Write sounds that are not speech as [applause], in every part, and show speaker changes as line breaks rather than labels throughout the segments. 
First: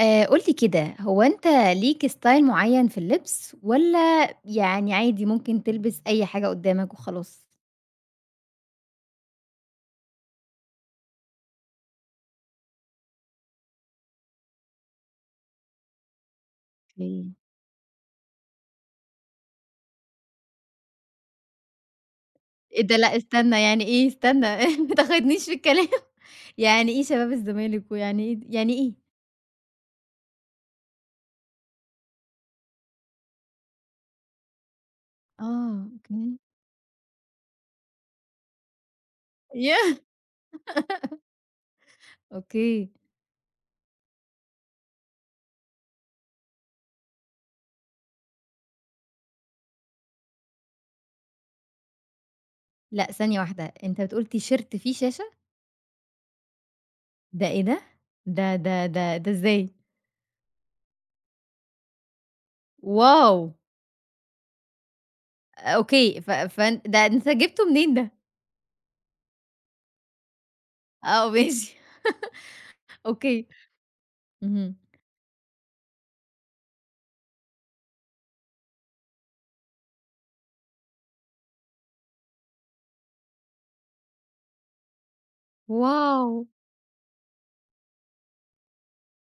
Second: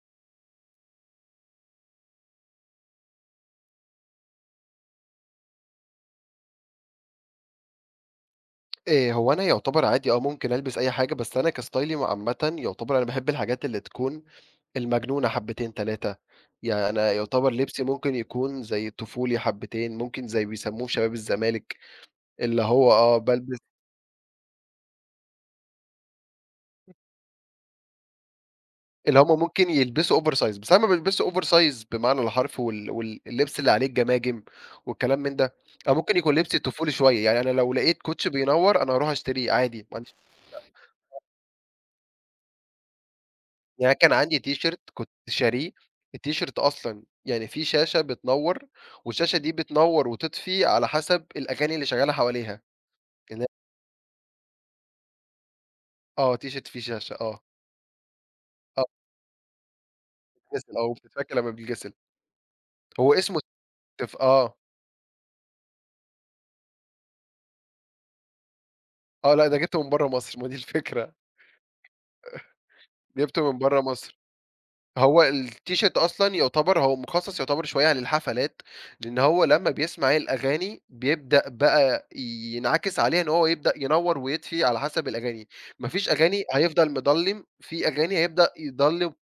قُل لي كده، هو أنت ليك style معيّن في اللبس والّا يعني عادي ممكن تلبس أي حاجة قدّامك وخلاص؟
هو أنا يعتبر عادي آه، ممكن ألبس أي حاجة، بس أنا كستايلي عامةً يعتبر أنا باحب الحاجات اللي تكون المجنونة حبّتين 3، يعني أنا
إمم.
يعتبر لبسي ممكن يكون زي طفولي حبّتين، ممكن زي بيسموه شباب الزمالك، اللي
إيه
هو
ده لأ
آه بالبس
استنى، يعني إيه استنى. [laughs] ما تاخدنيش في الكلام يعني إيه شباب الزمالك ويعني إيه د يعني إيه؟
اللي هم ممكن يلبسوا oversize، بس أنا ما بالبسش oversize بمعنى الحرف وال اللبس اللي عليه الجماجم والكلام من ده،
آه.
أو ممكن يكون
أوكي.
لبسي طفولي شوية، يعني أنا لو لقيت كوتشي بينوّر أنا هاروح أشتريه عادي ما
ياه!
عنديش.
أوكي.
يعني أنا كان عندي تيشيرت كنت شاريه، التيشيرت أصلًا يعني فيه شاشة بتنوّر، والشاشة دي بتنوّر وتطفي على حسب الأغاني اللي شغالة حواليها،
لأ ثانية
اللي هي
واحدة، أنت بتقول تيشيرت فيه شاشة؟
آه تيشيرت فيه شاشة آه،
ده إيه ده؟ ده
آه
ده ده ده إزاي؟
بيتغسل آه وبتتفك لمّا بيتغسل، هو
واو!
اسمه آه،
أوكي، ف فأن ده أنت جِبته منين ده؟
آه لأ ده جِبته من برّه مصر ما دي الفكرة،
آه ماشي. [laughs]
جِبته
أوكي.
من برّه مصر.
اهم.
هو التيشيرت أصلًا يُعتبر هو مخصّص يُعتبر شوية للحفلات، لإن هو لمّا بيسمع الأغاني بيبدأ بقى ينعكس عليها إن هو يبدأ ينوّر ويطفي على حسب الأغاني، ما فيش
واو!
أغاني هيفضل مضلِّم، في أغاني هيبدأ يضلِّم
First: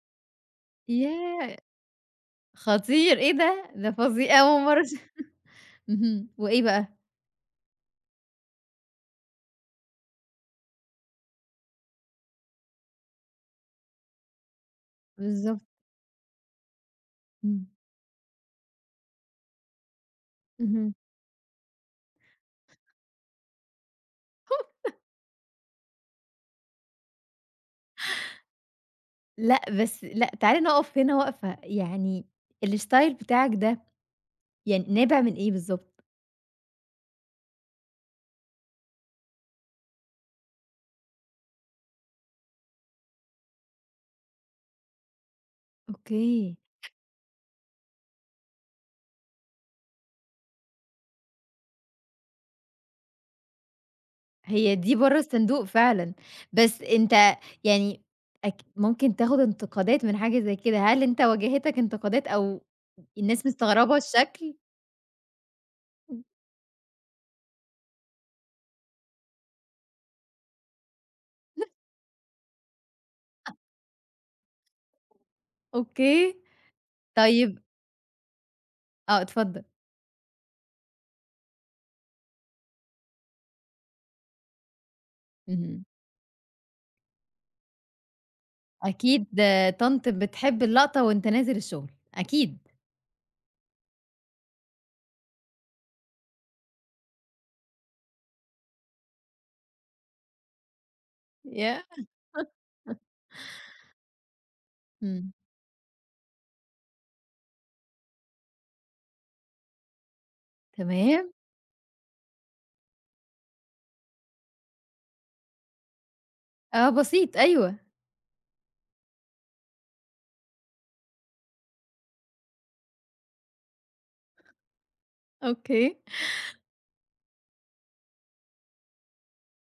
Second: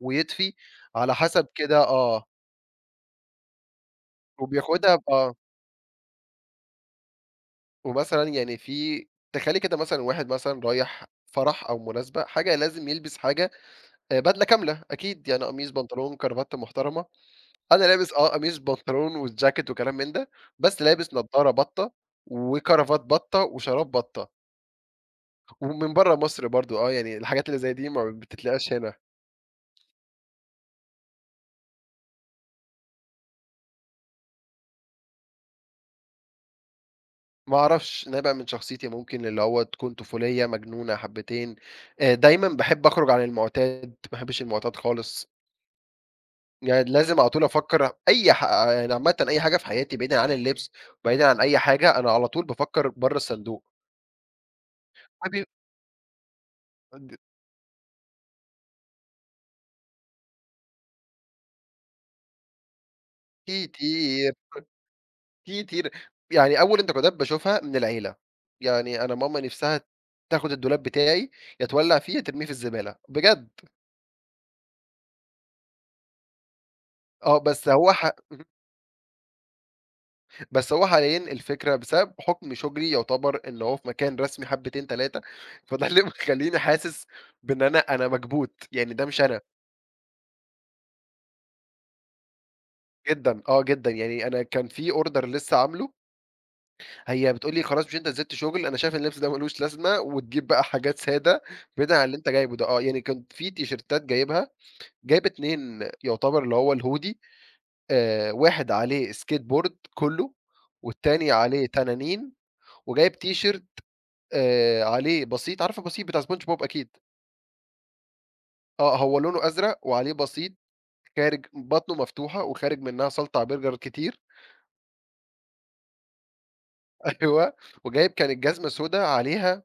ويطفي على حسب
ياه!
كده آه،
خطير إيه ده؟ ده فظيع أول مرّة أش.
وبياخدها آه،
[laughs] اهم، وإيه بقى؟
ومثلًا يعني في تخيّلي كده مثلًا واحد مثلًا رايح فرح أو مناسبة، حاجة لازم يلبس حاجة بدلة كاملة أكيد، يعني
بالضبط.
قميص، بنطلون، كرافتة محترمة.
إمم،
أنا لابس آه قميص بنطلون وجاكيت وكلام من ده، بس
اهم.
لابس نضارة بطة، وكرافات بطة، وشراب بطة، ومن برّه مصر برضه آه، يعني الحاجات اللي زي دي ما بتتلاقاش هنا،
لأ بس لأ تعالي نقف هنا وقفة، يعني الstyle بتاعِك ده يعني نابع من إيه بالضبط؟
ما أعرفش نابع من شخصيتي ممكن اللي هو تكون طفولية مجنونة حبتين، دايمًا باحب أخرج عن المعتاد، ما باحبش المعتاد خالص،
أوكي،
يعني لازم على طول أفكر أي ح يعني عامةً أي حاجة في حياتي بعيدًا عن اللبس، بعيدًا عن أي حاجة، أنا على طول بافكر برّه الصندوق.
هي دي برّه
حبيبي-
الصندوق فعلًا، بس أنت يعني أك ممكن تاخد انتقادات من حاجة زي كده، هل أنت واجهتك انتقادات أو الناس مستغربة
كتير
الشكل؟
في كتير، يعني أول انتقادات باشوفها من العيلة، يعني أنا ماما نِفْسها تاخد الدولاب بتاعي، يا
[laughs]
تولّع فيه يا ترميه في الزبالة، بجد،
أوكي،
آه،
طيب آه اتفضل.
بس هو حاليًا الفكرة بسبب حُكم شُغلي يُعتبر إن هو في مكان رسمي حبّتين 3 [laughs]
اهم.
فده اللي مخلّيني حاسس بإن أنا مكبوت، يعني ده مش
أكيد
أنا،
طنط بتحب اللقطة وأنت نازل الشغل، أكيد.
جدًا، آه جدًا، يعني أنا كان في order لسه عامله، هي بتقول لي: "خلاص مش أنت نزلت شُغل، أنا شايفة اللبس ده ما لوش لازمة وتجيب بقى حاجات سادة
ياه!
بدل عن اللي أنت جايبه ده." آه، يعني كنت في تيشيرتات جايبها جايب
إمم،
2 يعتبر اللي هو الhoodie، واحد عليه skateboard كُلّه، والتاني
تمام،
عليه تنانين، وجايب t-shirt عليه بسيط، عارف البسيط بتاع SpongeBob أكيد؟
آه بسيط، أيوه.
آه، هو لونه أزرق وعليه بسيط خارج بطنه مفتوحة وخارج منها سلطع برجر كتير،
أوكي.
[laughs] أيوه، وجايب كانت جزمة سودا عليها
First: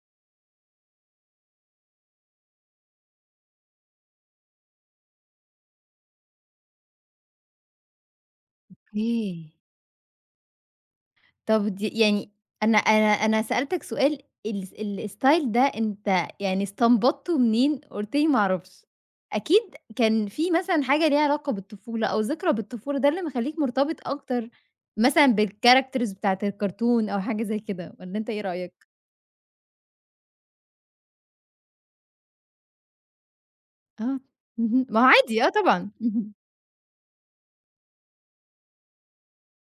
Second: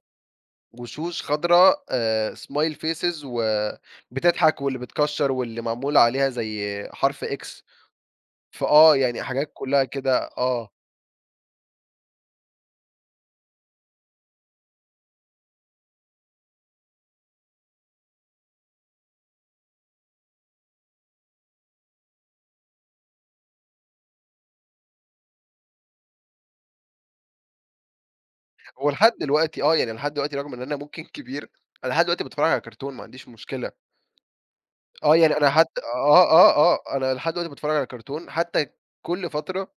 وشوش خضرا smile faces وبتضحك واللي بتكشّر واللي معمول عليها زي حرف X، فآه، يعني
أوكي،
حاجات كُلّها كده آه.
طب دي يعني أنا سألتك سؤال الstyle ده أنت يعني استنبطته منين؟ قُلت لي ما أعرفش، أكيد كان في مثلًا حاجة ليها علاقة بالطفولة أو ذكرى بالطفولة، ده اللي مخلّيك مرتبط أكتر مثلًا بالcharacters بتاعة الكرتون أو حاجة زي كده، والّا أنت إيه رأيك؟
هو لحد دلوقتي آه، يعني لحد دلوقتي رغم إن أنا ممكن كبير، أنا لحد دلوقتي باتفرّج على كرتون ما عنديش مشكلة.
آه، [laughs] اهم، ما هو
آه، يعني
عادي، آه
أنا حتى
طبعًا.
آه،
[laughs]
آه، آه، أنا لحد دلوقتي باتفرّج على كرتون، حتى كل فترة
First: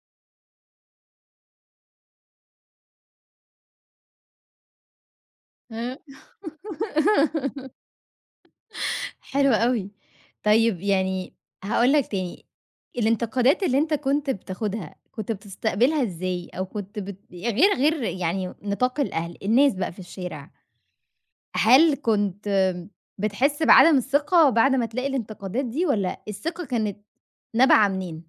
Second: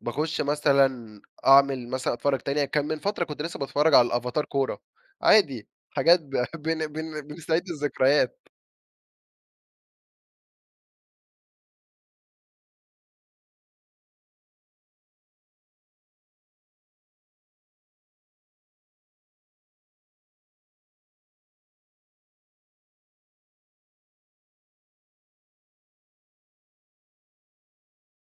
باخُش مثلًا أعمل مثلًا أتفرّج تاني، كان من فترة كنت لسه باتفرّج على الأفاتار كورة، عادي
اهم.
حاجات ب [laughs] بن بن بنستعيد
[laughs]
الذكريات.
حلو أوي. طيب يعني هاقول لك تاني، الانتقادات اللي أنت كنت بتاخدها، كنت بتستقبلها إزاي؟ أو كنت بت غير غير يعني نطاق الأهل، الناس بقى في الشارع، هل كنت بتحس بعدم الثقة بعد ما تلاقي الانتقادات دي والّا الثقة كانت نابعة منين؟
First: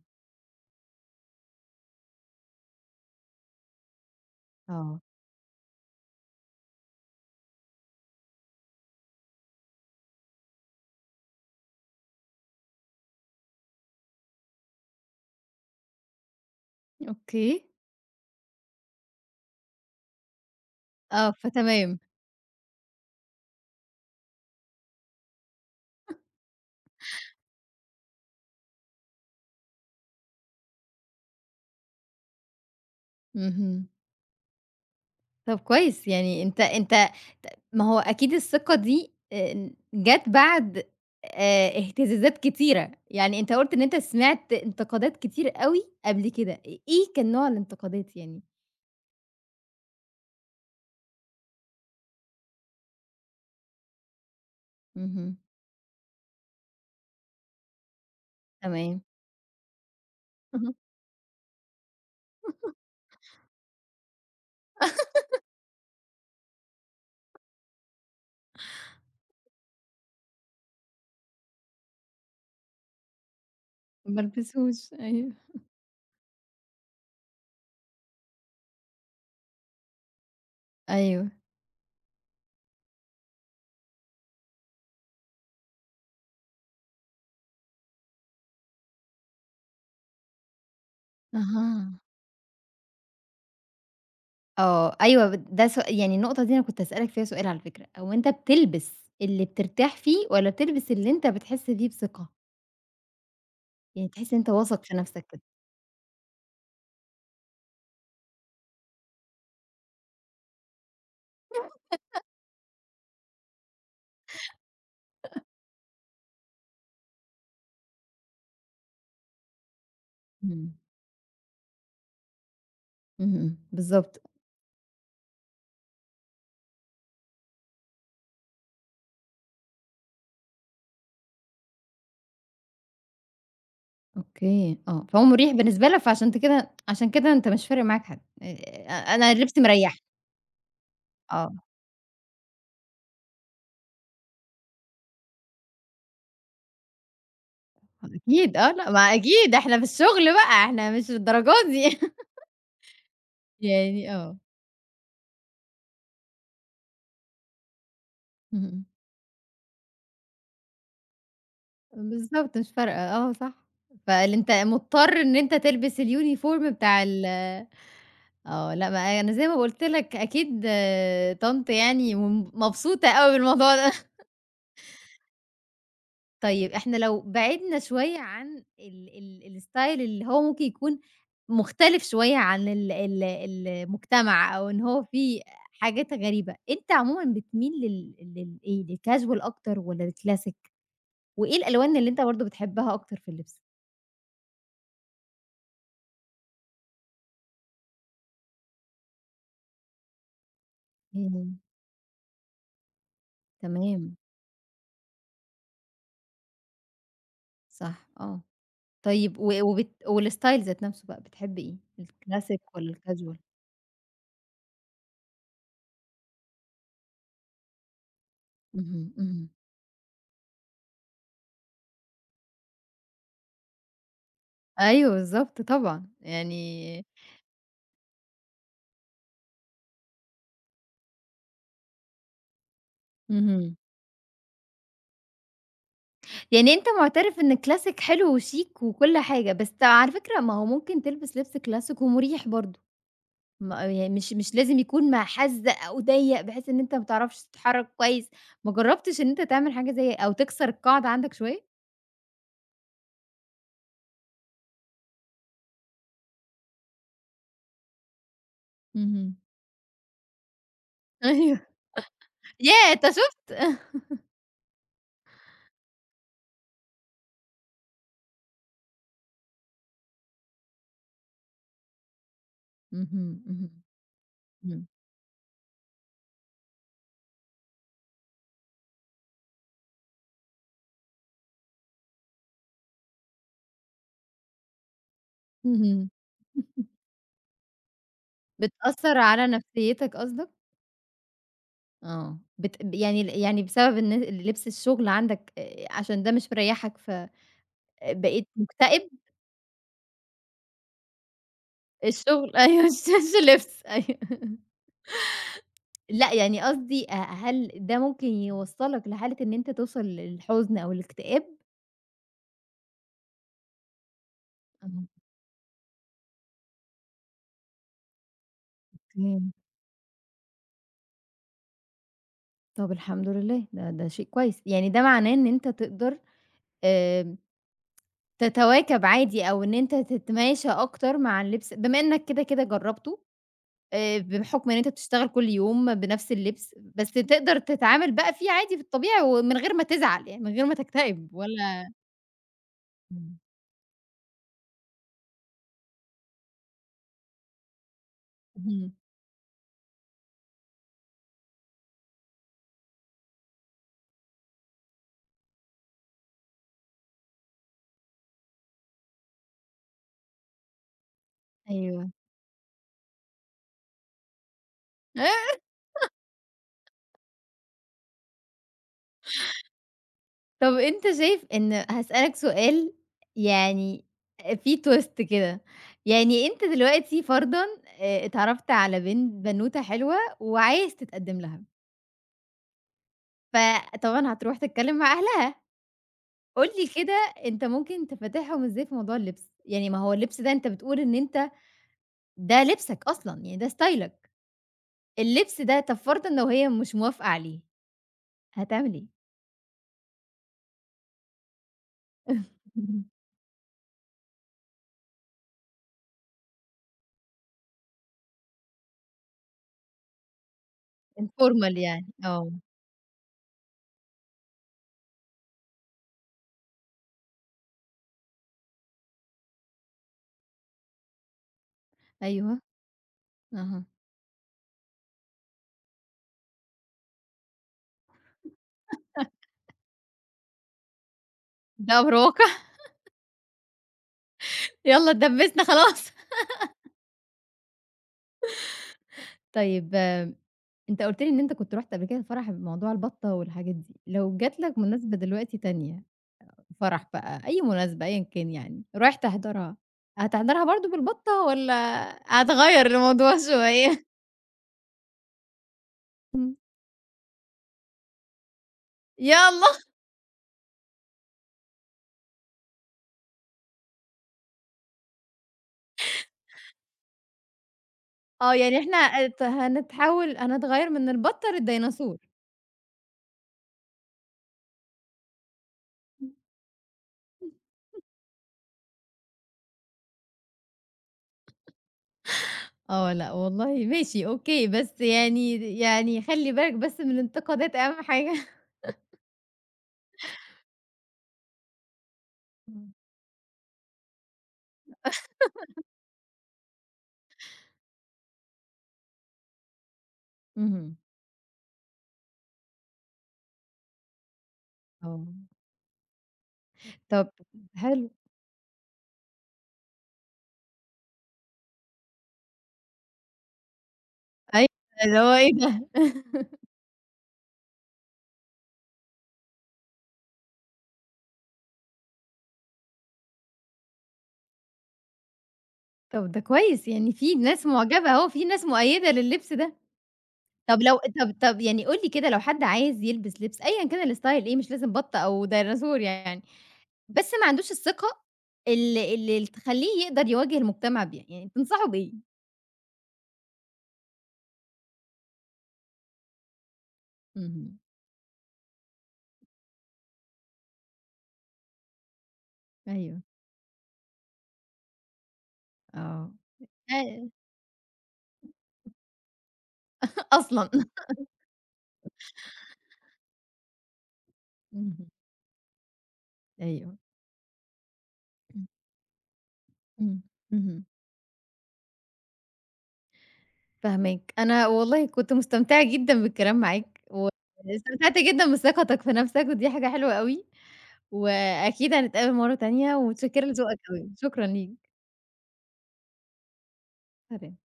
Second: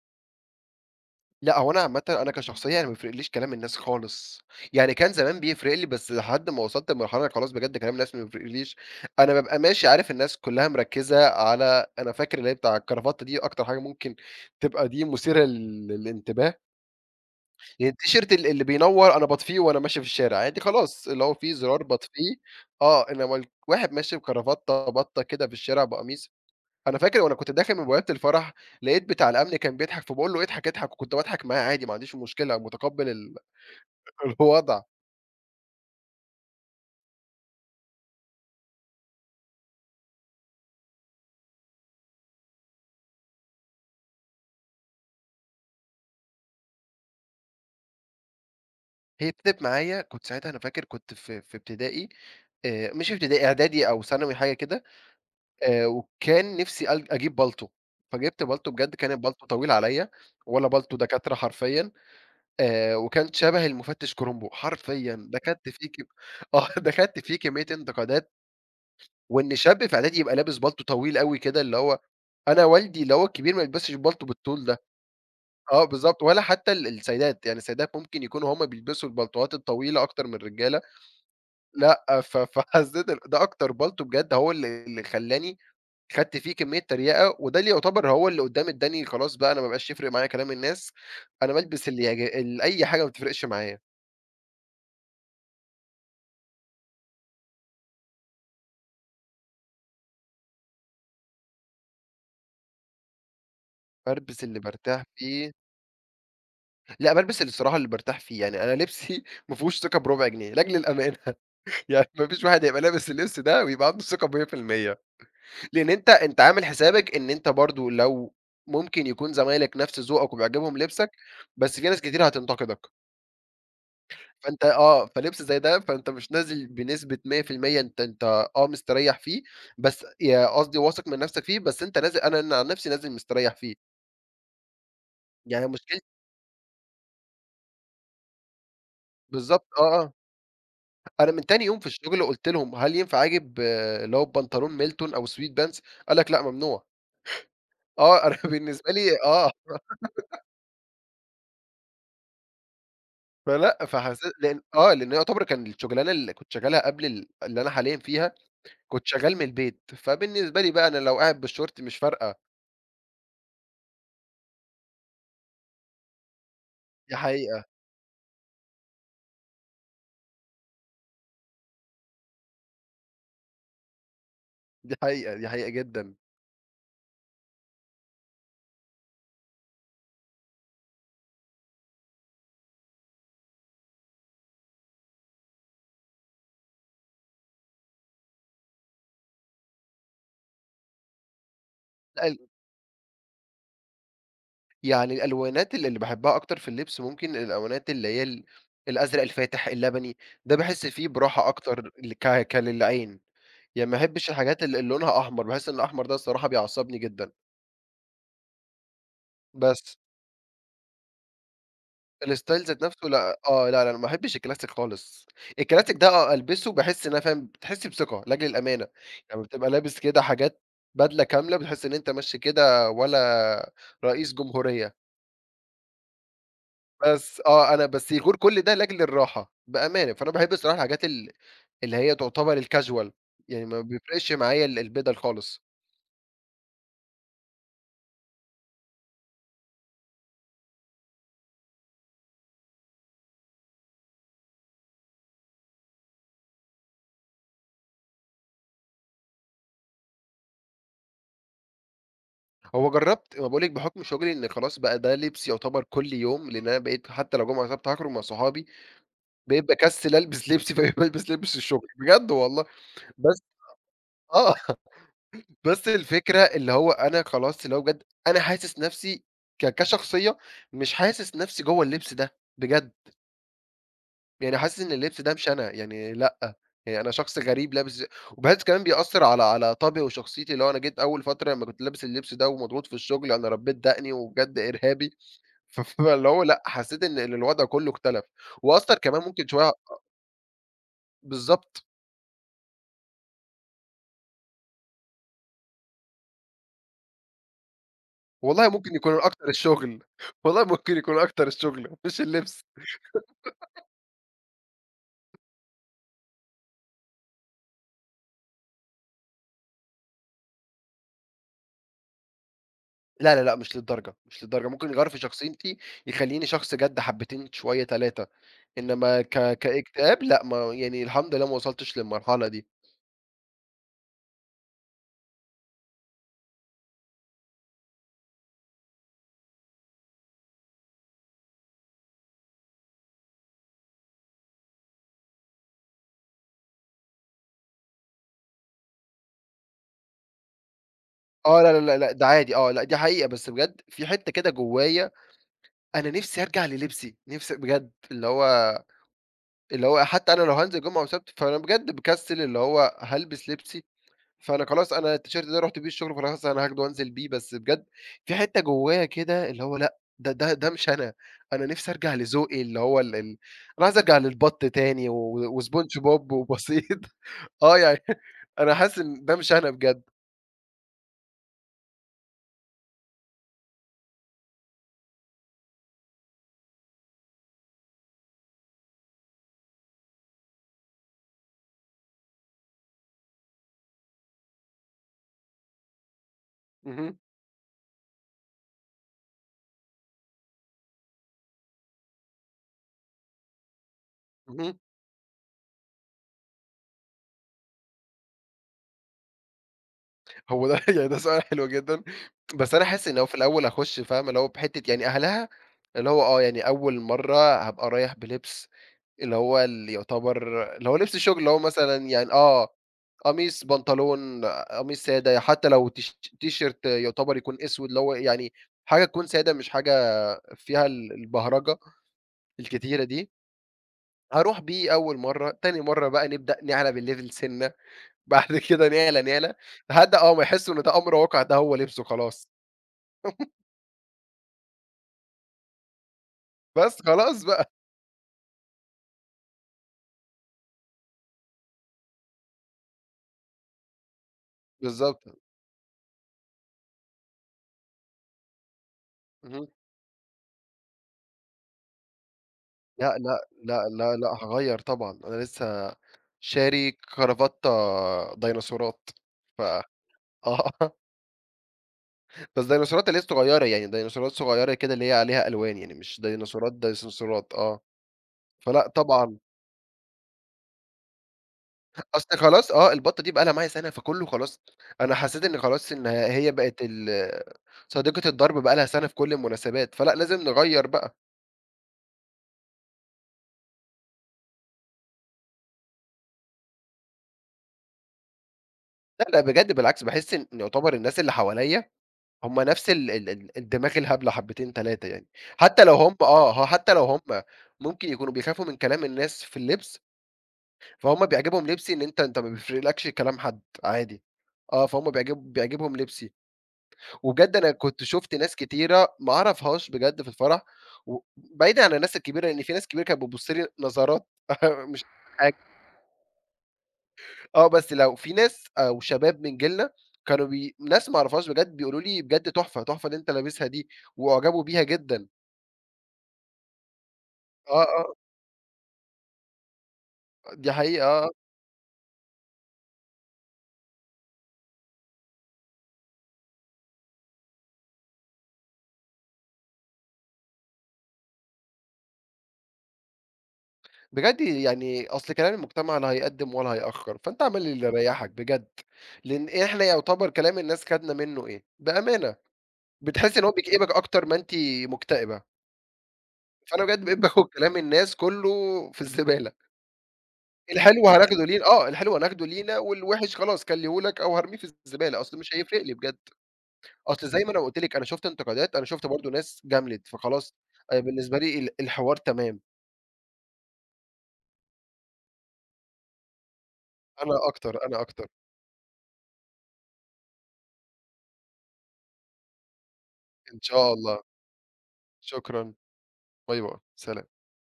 لأ، هو أنا عامةً أنا كشخصية أنا ما بيفرقليش كلام الناس خالص، يعني
آه.
كان زمان بيفرق لي بس لحد ما وصلت لمرحلة خلاص بجد كلام الناس ما بيفرقليش، أنا بابقى ماشي عارف الناس كلها مركّزة على أنا فاكر اللي هي بتاع الكرافتة دي أكتر حاجة ممكن تبقى دي مثيرة للانتباه،
أوكي.
يعني التيشيرت اللي بينوّر أنا باطفيه وأنا ماشي في الشارع، عادي خلاص اللي
آه،
هو في زرار
فتمام.
باطفيه آه، إنما الواحد ماشي بكرافتة باطة كده في الشارع بقميص، أنا فاكر وأنا كنت داخل من بوابة الفرح، لقيت بتاع الأمن كان بيضحك، فباقول له: "اضحك، اضحك." وكنت باضحك معاه عادي، ما عنديش مشكلة، متقبّل
اهم.
[laughs] الوضع.
طب كويس، يعني أنت ت ما هو أكيد الثقة دي جات بعد اهتزازات كتيرة، يعني أنت قُلت إن أنت سمعت انتقادات كتير أوي قبل كده، إيه كان نوع الانتقادات يعني؟
هي ابتدت معايا كنت ساعتها أنا فاكر كنت في ابتدائي مش ابتدائي، إعدادي أو ثانوي حاجة كده،
اهم،
وكان نِفْسي أجيب بالطو، فجِبت بالطو بجد
تمام.
كانت بالطو طويل عليّا، ولا بالطو
[laughs]
دكاترة حرفيًا، وكان شَبه المفتش كرومبو، حرفيًا دخلت فيه [laughs] آه، دخلت فيه كمية انتقادات وإن شاب في إعدادي يبقى لابس بالطو طويل أوي كده، اللي هو أنا والدي اللي هو الكبير ما يلبسش
ما
البالطو بالطول ده،
لبسوش، أيوه.
آه بالضبط، ولا حتى السيدات، يعني السيدات ممكن يكونوا هُم بيلبسوا البلطوات الطويلة أكتر من الرجالة،
أيوه،
لأ، ف [laughs] فحسيت إن ده أكتر بالطو بجد هو اللي خلّاني خدت فيه كمية تريقة، وده اللي يعتبر هو اللي قدّام ادّاني خلاص بقى أنا ما بقاش يفرق معايا كلام الناس، أنا بالبس
أها،
اللي يعج ال أي حاجة ما بتفرقش معايا،
آه، أيوه ب ده سؤ يعني النقطة دي أنا كنت هاسألك فيها سؤال على فكرة، هو أنت بتلبس اللي بترتاح فيه والّا بتلبس اللي أنت بتحس فيه بثقة؟ يعني تحس إن
بالبس
أنت
اللي
واثق في
بارتاح
نفسك كده؟
فيه، لأ، بالبس الصراحة اللي بارتاح فيه، يعني أنا لبسي [laughs] ما فيهوش ثقة بربع جنيه لأجل الأمان. يعني ما فيش واحد هيبقى لابس اللبس ده ويبقى عنده ثقة 100%، لأن أنت عامل حسابك إن أنت برضه لو ممكن يكون زمايلك نفس ذوقك
إمم.
وبيعجبهم لبسك، بس في ناس كتير هتنتقدك،
اهم، بالضبط،
فأنت آه، فلبس زي ده فأنت مش نازل بنسبة 100%، أنت آه، مستريح فيه، بس يا قصدي واثق من نفسك فيه، بس أنت نازل أنا عن نفسي نازل مستريح فيه،
أوكي، آه، فهو مُريح
يعني
بالنسبة لك
مشكلتي
فعشان ت كده عشان كده أنت مش فارق معاك حد. أنا لبسي
بالضبط آه،
مريّحني،
آه، أنا من
آه،
تاني يوم في الشغل قُلت لهم: "هل ينفع آجي اللي هو ببنطلون ميلتون أو سويت بانتس؟" قال لك: "لأ ممنوع." آه، أنا [laughs]
أكيد، آه، لأ،
بالنسبة
ما
لي آه.
أكيد إحنا في الشغل بقى، إحنا مش للدرجات دي. [laughs]
فلأ،
يعني
فحسيت
آه،
لإن آه، لإن هي يعتبر كان الشغلانة اللي كنت شغالها قبل اللي أنا حاليًا فيها،
اهم،
كنت شغال من البيت، فبالنسبة لي بقى أنا لو قاعد بالشورت مش فارقة،
بالضبط مش فارقة، آه صح، أنت مضطر إن أنت تلبس الuniform بتاع
دي
ال.
حقيقة،
آه، لأ، ما أنا زي ما قُلت لك أكيد طنط يعني مبسوطة أوي بالموضوع ده.
دي حقيقة، دي حقيقة جدًا.
طيب إحنا لو بعدنا شوية عن ال الstyle اللي هو ممكن يكون مختلف شوية عن ال المجتمع أو إن هو فيه حاجات غريبة، أنت عمومًا بتميل للإيه، للcasual أكتر والّا للclassic؟ وإيه الألوان اللي أنت
لأ ال
برضه بتحبها أكتر في اللبس؟
يعني الألوانات اللي باحبها أكتر في اللبس ممكن الألوانات اللي هي الأزرق الفاتح، اللبني، ده باحس فيه براحة
إمم،
أكتر ل ك ك للعين، يعني ما
تمام،
احبش الحاجات اللي لونها أحمر، باحس إن الأحمر ده الصراحة بيعصبني جدًا،
صح، آه. طيب و وبت
بس.
والstyle ذات نفسه بقى بتحب إيه، الclassic
الstyle ذات
والّا
نفسه
الcasual؟
لأ، آه، لا، لا، أنا ما باحبش الclassic خالص، الclassic ده آه، ألبسه باحس إن أنا فاهم بتحس بثقة لأجل الأمانة،
اهم،
لمّا
اهم.
بتبقى لابس كده حاجات بدلة كاملة بتحس إن أنت ماشي كده ولا رئيس جمهورية،
أيوه بالضبط طبعًا، يعني
بس آه، أنا بس غير كل ده لأجل الراحة بأمانة، فأنا باحب الصراحة الحاجات اللي هي تعتبر الcasual، يعني
اهم.
ما بيفرقش معايا البِدَل خالص،
يعني أنت معترف إن الكلاسيك حلو وشيك وكل حاجة، بس على فكرة ما هو ممكن تلبس لبس كلاسيك ومريح برضه، ما يعني مش لازم يكون محزّق أو ضيّق بحيث إن أنت ما بتعرفش تتحرّك كويس، ما جرّبتش إن أنت تعمل حاجة زي أو تكسر القاعدة عندك شوية؟
هو جرّبت ما باقول لِك بحكم شغلي إن خلاص بقى ده لبسي يعتبر كل يوم، لأن أنا بقيت حتى لو جمعة وسبت هاخرج مع صحابي
اهم.
بقيت باكسّل ألبس لبسي، فبقيت بالبس [laughs] لبس
أيوه،
الشغل، بجد والله.
ياه! أنت
بس
شُفت؟ [laughs]
آه، بس الفكرة اللي هو أنا خلاص اللي هو بجد أنا حاسس نَفْسي كشخصية، مش حاسس نَفْسي جوّه اللبس ده، بجد.
اهم، اهم،
يعني حاسس
اهم.
إن اللبس ده مش أنا، يعني لأ، يعني أنا شخص غريب لابس وبجد كمان بيأثّر على طبعي وشخصيتي، اللي هو أنا جيت أول فترة لمّا كنت لابس اللبس ده ومضغوط في الشغل، أنا ربّيت دقني وبجد إرهابي، [laughs] ف
اهم.
فاللي هو لأ،
[laughs]
حسّيت إن الوضع كُلّه اختلف وأثّر
بتأثّر
كمان ممكن
على
شوية
نفسيتك قصدك؟
بالضبط.
آه، بت ب يعني ال يعني بسبب إن لبس الشغل عندك عشان ده مش مريّحك فبقيت
والله ممكن
مكتئب؟
يكون أكتر الشغل، [laughs] والله ممكن يكون أكتر الشغل مش
الشغل.
اللبس.
[laughs] أيوه اللبس أيوه. لأ، يعني قصدي هل ده ممكن يوصّلك لحالة إن أنت توصل للحزن أو الاكتئاب؟
لا، لا، لأ، مش للدرجة، مش للدرجة، ممكن يغيّر في
آه،
شخصيتي، يخلّيني شخص جَد حبّتين شوية 3، إنّما
تمام.
كاكتئاب لأ، ما يعني الحمد لله ما وصلتش للمرحلة دي.
طب الحمد لله، ده شيء كويس. يعني ده معناه إن أنت تقدر آمم، تتواكب عادي أو إن أنت تتماشى أكتر مع اللبس بما إنّك كده، كده جرّبته، بحُكم إن أنت بتشتغل كل يوم بنفس اللبس، بس تقدر تتعامل بقى فيه عادي في الطبيعي ومن غير ما تزعل يعني، من غير ما تكتئب
آه، لا، لا،
ولا
لا، لأ، ده عادي آه، لأ، دي حقيقة،
إمم،
بس بجد في حتّة كده جوّايا أنا نِفْسي أرجع للبسي، نِفْسي بجد اللي هو
اهم،
اللي هو حتّى أنا لو هانزل جمعة وسَبت، فأنا بجد باكسّل اللي هو هالبس لبسي، فأنا خلاص أنا التيشيرت ده رُحت بيه الشغل، فخلاص أنا هاخده وأنزل بيه، بس بجد في حتّة جوّايا كده اللي هو لأ، ده مش أنا، أنا نِفْسي
أيوه.
أرجع لذوقي اللي هو ال ال أنا عايز أرجع للبَط تاني وسبونج بوب وبسيط، [laughs] آه، يعني أنا حاسس إن ده مش أنا بجد.
طب أنت شايف إن هاسألك سؤال يعني فيه twist كده، يعني أنت دلوقتي فرضًا اتعرّفت على بنت بنوتة حلوة وعايز تتقدّم لها، فطبعًا هتروح تتكلّم مع أهلها، قُل لي
اهم،
كده أنت ممكن تفاتحهم إزاي في موضوع اللبس؟ يعني ما هو اللبس ده أنت بتقول إن أنت ده لبسك أصلًا، يعني ده ستايلك،
اهم،
اللبس ده طب فرضًا لو هي مش موافقة عليه، هتعمل إيه؟
هو ده [laughs] يعني ده سؤال حلو جدًا، بس أنا حاسس إن
[laughs]
هو في الأول هاخُش فاهمة، اللي هو بحتّة يعني أهلها اللي هو آه، يعني أول مرّة هابقى رايح بلبس اللي هو اللي يعتبر اللي هو لبس شغل، اللي هو
الformal
مثلًا
يعني،
يعني
آه،
آه، قميص، بنطلون، قميص سادة، حتى لو تيشيرت يعتبر يكون أسود، اللي هو يعني حاجة تكون سادة مش حاجة فيها البهرجة
أيوه،
الكتيرة دي،
أها،
هاروح بيه أول مرّة، تاني مرّة بقى نبدأ نعلى بالlevel سِنّة، [laughs] بعد كده نعلى، نعلى، لحد آه ما يحسّوا إن ده أمر واقع، ده هو
ده
لبسه
أمر واقع.
خلاص،
يالّا اتدبّسنا خلاص. [laughs]
بس خلاص بقى،
طيب آمم، أنت قُلت لي إن أنت كنت رُحت قبل كده فرح بموضوع البَطّة والحاجات دي، لو جات لك مناسبة
بالضبط.
دلوقتي تانية، فرح بقى، أي مناسبة أيًا كان يعني، رايح
اهم.
تحضرها، هتحضرها برضه بالبَطّة والّا هتغيّر
لأ،
الموضوع
لأ، لأ،
شوية.
لأ، لأ، هاغيّر طبعًا، أنا لسه
[laughs] إمم.
شاري كرافتة ديناصورات، ف
يالّا.
آه، [laughs] بس ديناصورات اللي هي الصغيّرة يعني، ديناصورات صغيّرة كده اللي هي عليها ألوان يعني، مش ديناصورات ديناصورات آه،
آه، يعني
فلأ
إحنا
طبعًا،
هنتحول هنتغيّر من البَطّة للديناصور.
أصل خلاص آه، البطة دي بقى لها معايا سَنة، فكلّه خلاص أنا حسّيت إن خلاص إن هي بقت صديقة الدرب بقى لها سَنة في كل المناسبات، فلأ لازم نغيّر بقى،
آه، لأ والله ماشي أوكي، بس يعني خلّي بالك بس من الانتقادات أهم حاجة.
لأ، لأ بجد بالعكس باحس إن يعتبر الناس اللي حواليّا هم نفس
[laughs]
ال ال ال الدماغ الهبلة حبتين 3 يعني، حتى لو هم آه، هو حتى لو هم ممكن يكونوا بيخافوا من كلام الناس في اللبس،
إمم.
فهُم بيعجبهم لبسي إن أنت ما بيفرقلكش كلام حد عادي، آه، فهُم
اهم،
بيعجبهم لبسي،
آه، طب
وبجد أنا كنت
حلو.
شُفت ناس كتيرة ما أعرفهاش بجد في الفرح، وبعيدًا عن الناس الكبيرة لإن في ناس كبيرة كانت بتبُص لي نظرات [laughs]
أيوه،
مش
اللي هو إيه
حاجة،
ده!
آه، بس لو في ناس أو شباب من جيلنا كانوا بي ناس ما أعرفهاش بجد بيقولوا لي بجد تحفة، تحفة اللي أنت لابسها دي، وأعجبوا بيها جدًا.
طب ده كويس، يعني في ناس
آه،
معجبة
آه،
أهو، في ناس مؤيّدة لللبس ده.
دي
طب لو
حقيقة آه، آه،
طب يعني قُل لي كده لو حد عايز يلبس لبس أيًا كان الstyle إيه، مش لازم بَطّ أو ديناصور يعني، بس ما عندوش الثقة ال اللي تخلّيه يقدر يواجه المجتمع بيها، يعني تنصحه بإيه؟
بجد يعني أصل كلام المجتمع لا هيقدّم ولا هيأخّر، فأنت اعمل
اهم،
اللي يريّحك بجد، لإن إحنا يعتبر كلام الناس خدنا منّه إيه، بأمانة،
أيوه،
بتحسّي إن هو بيكئبك أكتر ما أنتِ مكتئبة،
آه،
فأنا بجد بقيت
أ
باخُد كلام الناس كلّه في الزبالة،
[laughs] أصلًا
الحلو هناخده لينا آه، الحلو هناخده لينا والوِحِش خلاص كلّيه لك أو هارميه في
اهم،
الزبالة، أصل مش هيفرق لي بجد،
أيوه،
أصل زي ما أنا قُلت لِك أنا شُفت انتقادات، أنا شُفت برضه ناس جاملت،
إمم،
فخلاص
اهم،
بالنسبة لي الحوار تمام،
فاهماك. أنا والله كنت مستمتعة جدًا بالكلام معاك،
أنا أكتر، أنا
استمتعت
أكتر،
جدًا بثقتك في نفسك ودي حاجة حلوة أوي. وأكيد هنتقابل مرّة تانية ومتشكرة
إن
لذوقك
شاء
أوي،
الله.
شكرًا ليك.
شكرًا، باي، باي، سلام.
سلام.